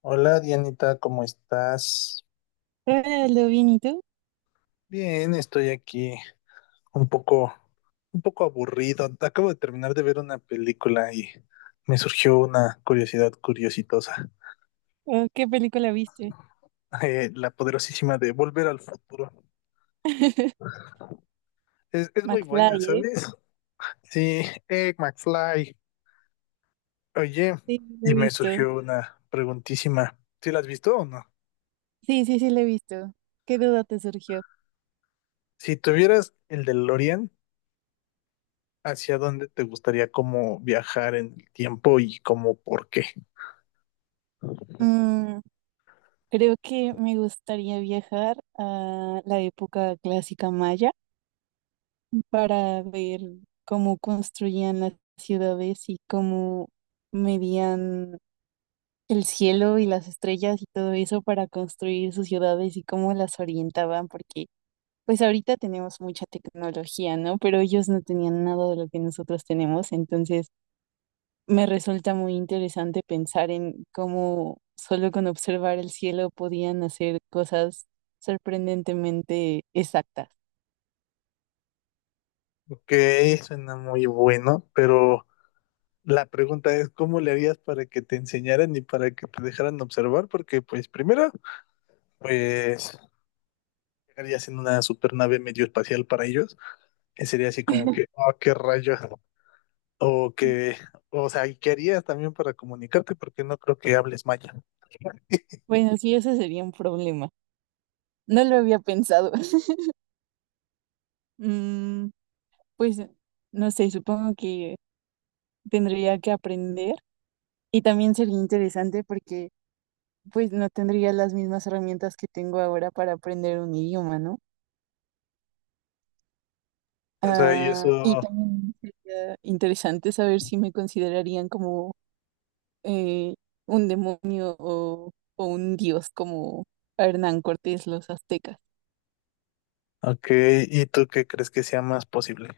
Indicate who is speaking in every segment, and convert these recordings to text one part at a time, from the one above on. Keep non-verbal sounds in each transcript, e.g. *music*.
Speaker 1: Hola Dianita, ¿cómo estás?
Speaker 2: Hola, Aldo, bien, ¿y tú?
Speaker 1: Bien, estoy aquí un poco, un poco aburrido. Acabo de terminar de ver una película y me surgió una curiosidad curiositosa.
Speaker 2: Oh, ¿qué película viste?
Speaker 1: *laughs* La poderosísima de Volver al Futuro.
Speaker 2: *laughs*
Speaker 1: Es muy buena,
Speaker 2: McFly, ¿eh?
Speaker 1: ¿sabes? Sí, McFly. Oye,
Speaker 2: Sí, la he
Speaker 1: y me
Speaker 2: visto.
Speaker 1: surgió una preguntísima. ¿Sí la has visto o no?
Speaker 2: Sí, sí, sí, la he visto. ¿Qué duda te surgió?
Speaker 1: Si tuvieras el DeLorean, ¿hacia dónde te gustaría como viajar en el tiempo y como por qué?
Speaker 2: Mm, Creo que me gustaría viajar a la época clásica maya para ver cómo construían las ciudades y cómo medían el cielo y las estrellas y todo eso para construir sus ciudades y cómo las orientaban, porque pues ahorita tenemos mucha tecnología, ¿no? Pero ellos no tenían nada de lo que nosotros tenemos, entonces me resulta muy interesante pensar en cómo solo con observar el cielo podían hacer cosas sorprendentemente exactas.
Speaker 1: Ok, suena muy bueno, pero la pregunta es, ¿cómo le harías para que te enseñaran y para que te dejaran observar? Porque, pues, primero, pues, llegarías en una supernave medio espacial para ellos, que sería así como que, oh, qué rayos, o que, o sea, ¿y qué harías también para comunicarte? Porque no creo que hables maya.
Speaker 2: Bueno, sí, ese sería un problema. No lo había pensado. *laughs* Mm, pues no sé, supongo que tendría que aprender, y también sería interesante porque pues no tendría las mismas herramientas que tengo ahora para aprender un idioma, ¿no?
Speaker 1: O sea, y
Speaker 2: Ah, y
Speaker 1: eso,
Speaker 2: también sería interesante saber si me considerarían como eh, un demonio o, un dios, como a Hernán Cortés los aztecas.
Speaker 1: ok, ¿y tú qué crees que sea más posible?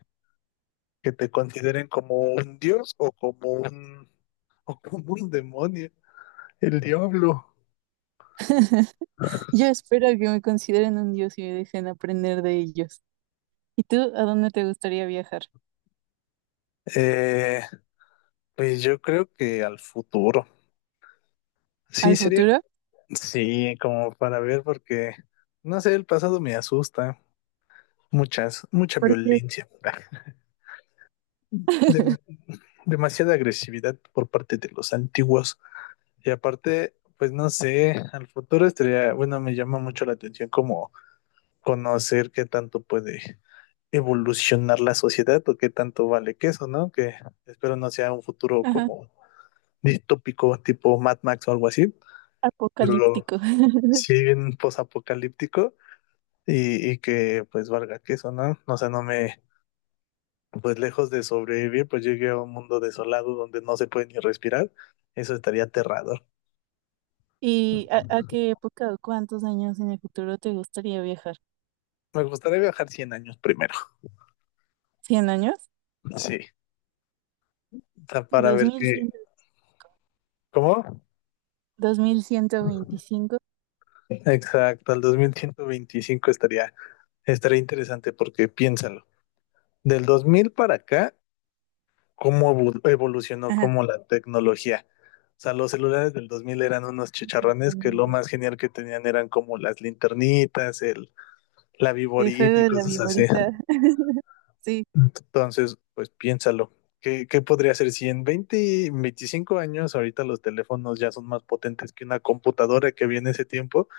Speaker 1: ¿Que te consideren como un dios o como un demonio, el diablo?
Speaker 2: Yo espero que me consideren un dios y me dejen aprender de ellos. ¿Y tú a dónde te gustaría viajar?
Speaker 1: Eh, pues yo creo que al futuro. Sí,
Speaker 2: ¿Al
Speaker 1: sería,
Speaker 2: futuro?
Speaker 1: sí, como para ver, porque, no sé, el pasado me asusta. Mucha
Speaker 2: Porque
Speaker 1: violencia. *laughs* Dem-
Speaker 2: *laughs*
Speaker 1: demasiada agresividad por parte de los antiguos. Y aparte, pues no sé, al futuro estaría, bueno, me llama mucho la atención como conocer qué tanto puede evolucionar la sociedad o qué tanto vale que eso, ¿no? Que espero no sea un futuro
Speaker 2: ajá,
Speaker 1: como distópico, tipo Mad Max o algo así.
Speaker 2: apocalíptico. *laughs*
Speaker 1: Sí, bien posapocalíptico y que pues valga queso, ¿no? O sea, no me, pues lejos de sobrevivir, pues llegué a un mundo desolado donde no se puede ni respirar. Eso estaría aterrador.
Speaker 2: ¿Y a qué época o cuántos años en el futuro te gustaría viajar?
Speaker 1: Me gustaría viajar 100 años primero.
Speaker 2: ¿100 años?
Speaker 1: Sí, o sea, para
Speaker 2: ¿Dos
Speaker 1: ver
Speaker 2: mil cien?
Speaker 1: qué, ¿cómo?
Speaker 2: ¿2125?
Speaker 1: Exacto, al 2125 estaría, estaría interesante porque piénsalo. Del 2000 para acá cómo evolucionó
Speaker 2: Ajá.
Speaker 1: como la tecnología. O sea, los celulares del 2000 eran unos chicharrones que lo
Speaker 2: Sorprendente.
Speaker 1: más genial que tenían eran como las linternitas, el, la
Speaker 2: El juego
Speaker 1: viborita y
Speaker 2: de la
Speaker 1: cosas así.
Speaker 2: viborita. *laughs* Sí,
Speaker 1: Entonces, pues piénsalo. ¿Qué, qué podría ser si en 20, 25 años ahorita los teléfonos ya son más potentes que una computadora que viene ese tiempo?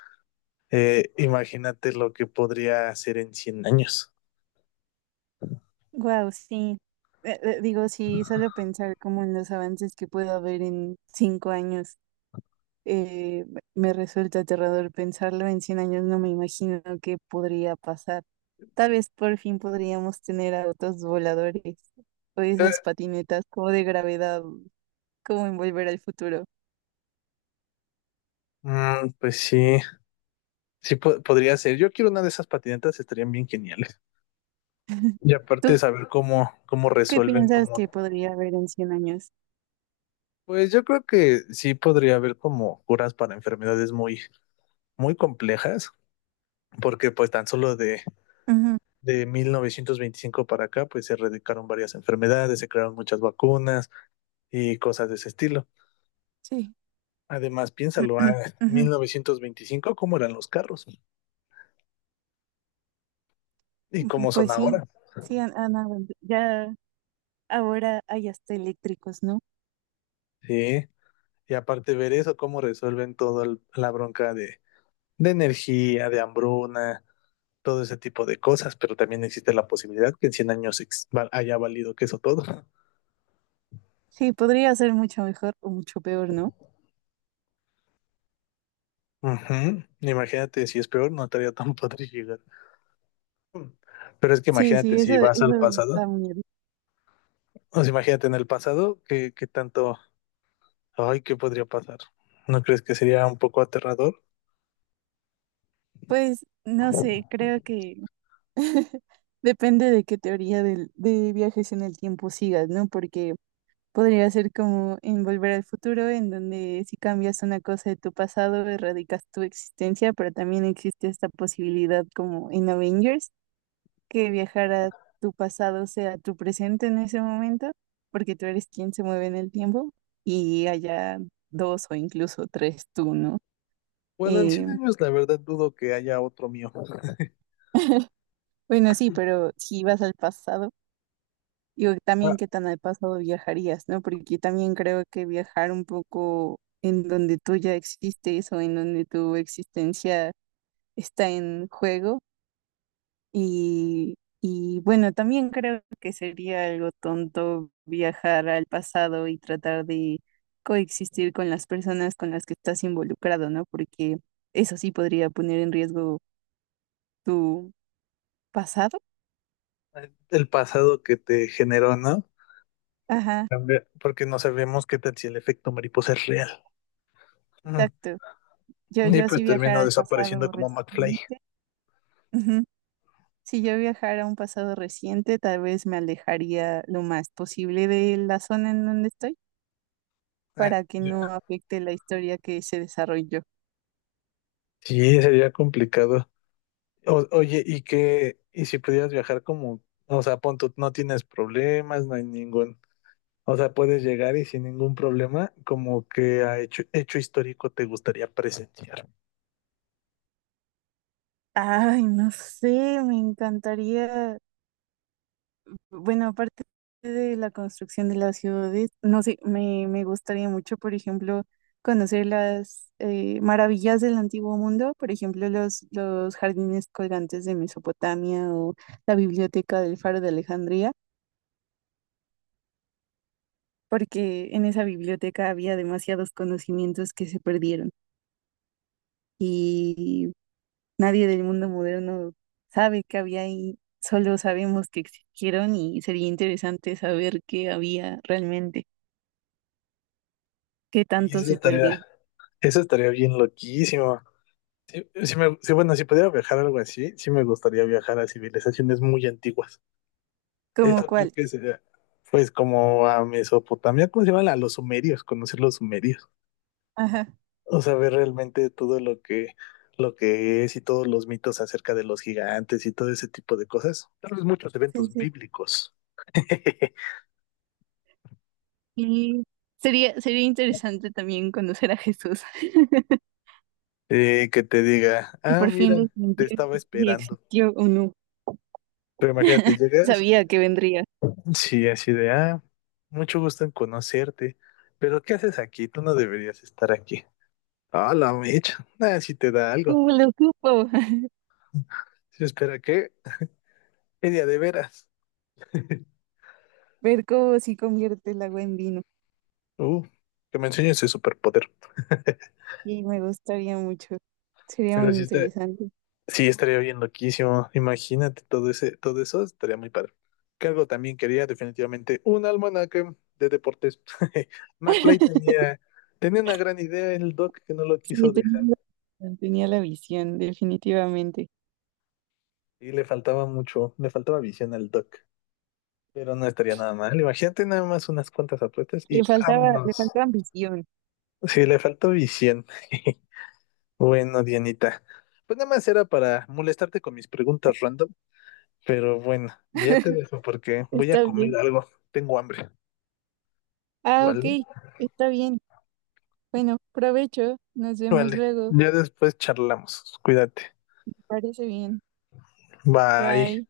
Speaker 1: Imagínate lo que podría ser en 100 años.
Speaker 2: wow, sí. Digo, sí, solo pensar como en los avances que puedo haber en 5 años, me resulta aterrador pensarlo. En 100 años no me imagino qué podría pasar. Tal vez por fin podríamos tener autos voladores o
Speaker 1: Eh,
Speaker 2: esas patinetas como de gravedad, como en Volver al Futuro.
Speaker 1: mm, pues sí, sí podría ser. Yo quiero una de esas patinetas, estarían bien geniales. Y aparte
Speaker 2: ¿Tú
Speaker 1: saber cómo, cómo
Speaker 2: qué
Speaker 1: resuelven,
Speaker 2: piensas
Speaker 1: cómo...
Speaker 2: que podría haber en 100 años?
Speaker 1: Pues yo creo que sí podría haber como curas para enfermedades muy, muy complejas, porque pues tan solo de,
Speaker 2: Ujú,
Speaker 1: de 1925 para acá, pues se erradicaron varias enfermedades, se crearon muchas vacunas y cosas de ese estilo.
Speaker 2: sí.
Speaker 1: Además, piénsalo, a
Speaker 2: *clears throat* Ujú.
Speaker 1: 1925, ¿cómo eran los carros? ¿Y
Speaker 2: Ujú,
Speaker 1: cómo son
Speaker 2: pues sí,
Speaker 1: ahora?
Speaker 2: sí ya ahora hay hasta eléctricos, ¿no?
Speaker 1: Sí. Y aparte ver eso, cómo resuelven toda la bronca de energía, de hambruna, todo ese tipo de cosas, pero también existe la posibilidad que en 100 años haya valido que eso todo. *laughs*
Speaker 2: Sí, podría ser mucho mejor o mucho peor, ¿no?
Speaker 1: Uh -huh. Imagínate, si es peor, no estaría tan padre llegar. Pero es que
Speaker 2: Sí, sí,
Speaker 1: imagínate,
Speaker 2: eso,
Speaker 1: si vas al
Speaker 2: eso da
Speaker 1: pasado,
Speaker 2: miedo.
Speaker 1: o sea, imagínate en el pasado, ¿qué, qué tanto, ay, qué podría pasar? ¿No crees que sería un poco aterrador?
Speaker 2: Pues no sé, creo que *laughs* depende de qué teoría de viajes en el tiempo sigas, ¿no? Porque podría ser como en Volver al Futuro, en donde si cambias una cosa de tu pasado, erradicas tu existencia, pero también existe esta posibilidad como en Avengers, que viajar a tu pasado sea tu presente en ese momento, porque tú eres quien se mueve en el tiempo y haya dos o incluso tres tú, ¿no?
Speaker 1: Bueno, en 100
Speaker 2: Eh,
Speaker 1: años la verdad dudo que haya otro mío.
Speaker 2: bueno, sí, pero si vas al pasado, digo, también
Speaker 1: Ah,
Speaker 2: qué tan al pasado viajarías, ¿no? Porque también creo que viajar un poco en donde tú ya existes o en donde tu existencia está en juego. Y bueno, también creo que sería algo tonto viajar al pasado y tratar de coexistir con las personas con las que estás involucrado, ¿no? Porque eso sí podría poner en riesgo tu pasado.
Speaker 1: el pasado que te generó, ¿no?
Speaker 2: Ajá,
Speaker 1: También. Porque no sabemos qué tal si el efecto mariposa es real. Uh -huh.
Speaker 2: exacto. Yo,
Speaker 1: Y
Speaker 2: yo
Speaker 1: pues
Speaker 2: si viajara
Speaker 1: termino
Speaker 2: al
Speaker 1: desapareciendo
Speaker 2: pasado
Speaker 1: como McFly.
Speaker 2: reciente, ujú. Si yo viajara a un pasado reciente, tal vez me alejaría lo más posible de la zona en donde estoy
Speaker 1: *laughs*
Speaker 2: para que no
Speaker 1: Ya.
Speaker 2: afecte la historia que se desarrolló.
Speaker 1: Sí, sería complicado. Oye, ¿y qué? ¿Y si pudieras viajar como, o sea, pon tú, no tienes problemas, no hay ningún, o sea, puedes llegar y sin ningún problema, como que a hecho histórico te gustaría presenciar?
Speaker 2: Ay, no sé, me encantaría. Bueno, aparte de la construcción de las ciudades, no sé, me gustaría mucho, por ejemplo, conocer las maravillas del antiguo mundo, por ejemplo, los jardines colgantes de Mesopotamia o la biblioteca del Faro de Alejandría, porque en esa biblioteca había demasiados conocimientos que se perdieron. Nadie del mundo moderno sabe qué había ahí, solo sabemos que existieron y sería interesante saber qué había realmente, qué
Speaker 1: Y
Speaker 2: tanto se perdió,
Speaker 1: eso estaría bien loquísimo. Sí, sí me, sí, bueno, si pudiera viajar a algo así, sí me gustaría viajar a civilizaciones muy antiguas.
Speaker 2: como
Speaker 1: Esto creo que
Speaker 2: cuáles.
Speaker 1: sería, pues, como a Mesopotamia, ¿cómo se llama? A los sumerios, conocer los sumerios.
Speaker 2: Ajá,
Speaker 1: O sea, ver realmente todo lo que es y todos los mitos acerca de los gigantes y todo ese tipo de cosas. Tal vez muchos
Speaker 2: sí,
Speaker 1: eventos
Speaker 2: sí.
Speaker 1: bíblicos. *laughs*
Speaker 2: Y sería interesante también conocer a Jesús *laughs*
Speaker 1: Que te diga,
Speaker 2: y
Speaker 1: ah,
Speaker 2: por
Speaker 1: mira,
Speaker 2: fin
Speaker 1: te
Speaker 2: desmentir
Speaker 1: estaba
Speaker 2: si
Speaker 1: esperando.
Speaker 2: existió o no.
Speaker 1: Pero imagínate, llegas,
Speaker 2: Sabía que vendría.
Speaker 1: sí, así de, ah, mucho gusto en conocerte. Pero ¿qué haces aquí? Tú no deberías estar aquí. Ah, la mecha. Ah, si te da algo.
Speaker 2: ¿Cómo lo supo? *laughs*
Speaker 1: Si espera, ¿qué? Media de veras. *laughs*
Speaker 2: Ver cómo se convierte el agua en vino.
Speaker 1: Uh, que me enseñes ese superpoder. *laughs*
Speaker 2: Y me gustaría mucho. Sería muy
Speaker 1: Pero sí está,
Speaker 2: interesante.
Speaker 1: sí, estaría bien loquísimo. Imagínate todo ese, todo eso, estaría muy padre. Cargo también quería definitivamente un almanaque de deportes. *laughs* McFly
Speaker 2: *laughs*
Speaker 1: tenía una gran idea el Doc que no lo
Speaker 2: Sí,
Speaker 1: quiso dejar.
Speaker 2: tenía la visión, definitivamente.
Speaker 1: Y le faltaba mucho, le faltaba visión al Doc. Pero no estaría nada mal. Imagínate nada más unas cuantas apuestas y
Speaker 2: Le
Speaker 1: vámonos.
Speaker 2: faltaba visión.
Speaker 1: Sí, le faltó visión. *laughs* Bueno, Dianita. Pues nada más era para molestarte con mis preguntas random. Pero bueno, ya te
Speaker 2: *laughs*
Speaker 1: dejo porque voy a
Speaker 2: Está bien.
Speaker 1: comer algo. Tengo hambre.
Speaker 2: Ah,
Speaker 1: Vale,
Speaker 2: ok, está bien. Bueno, provecho. Nos vemos
Speaker 1: vale.
Speaker 2: luego.
Speaker 1: Ya después charlamos. Cuídate.
Speaker 2: Parece bien.
Speaker 1: Bye.
Speaker 2: Bye.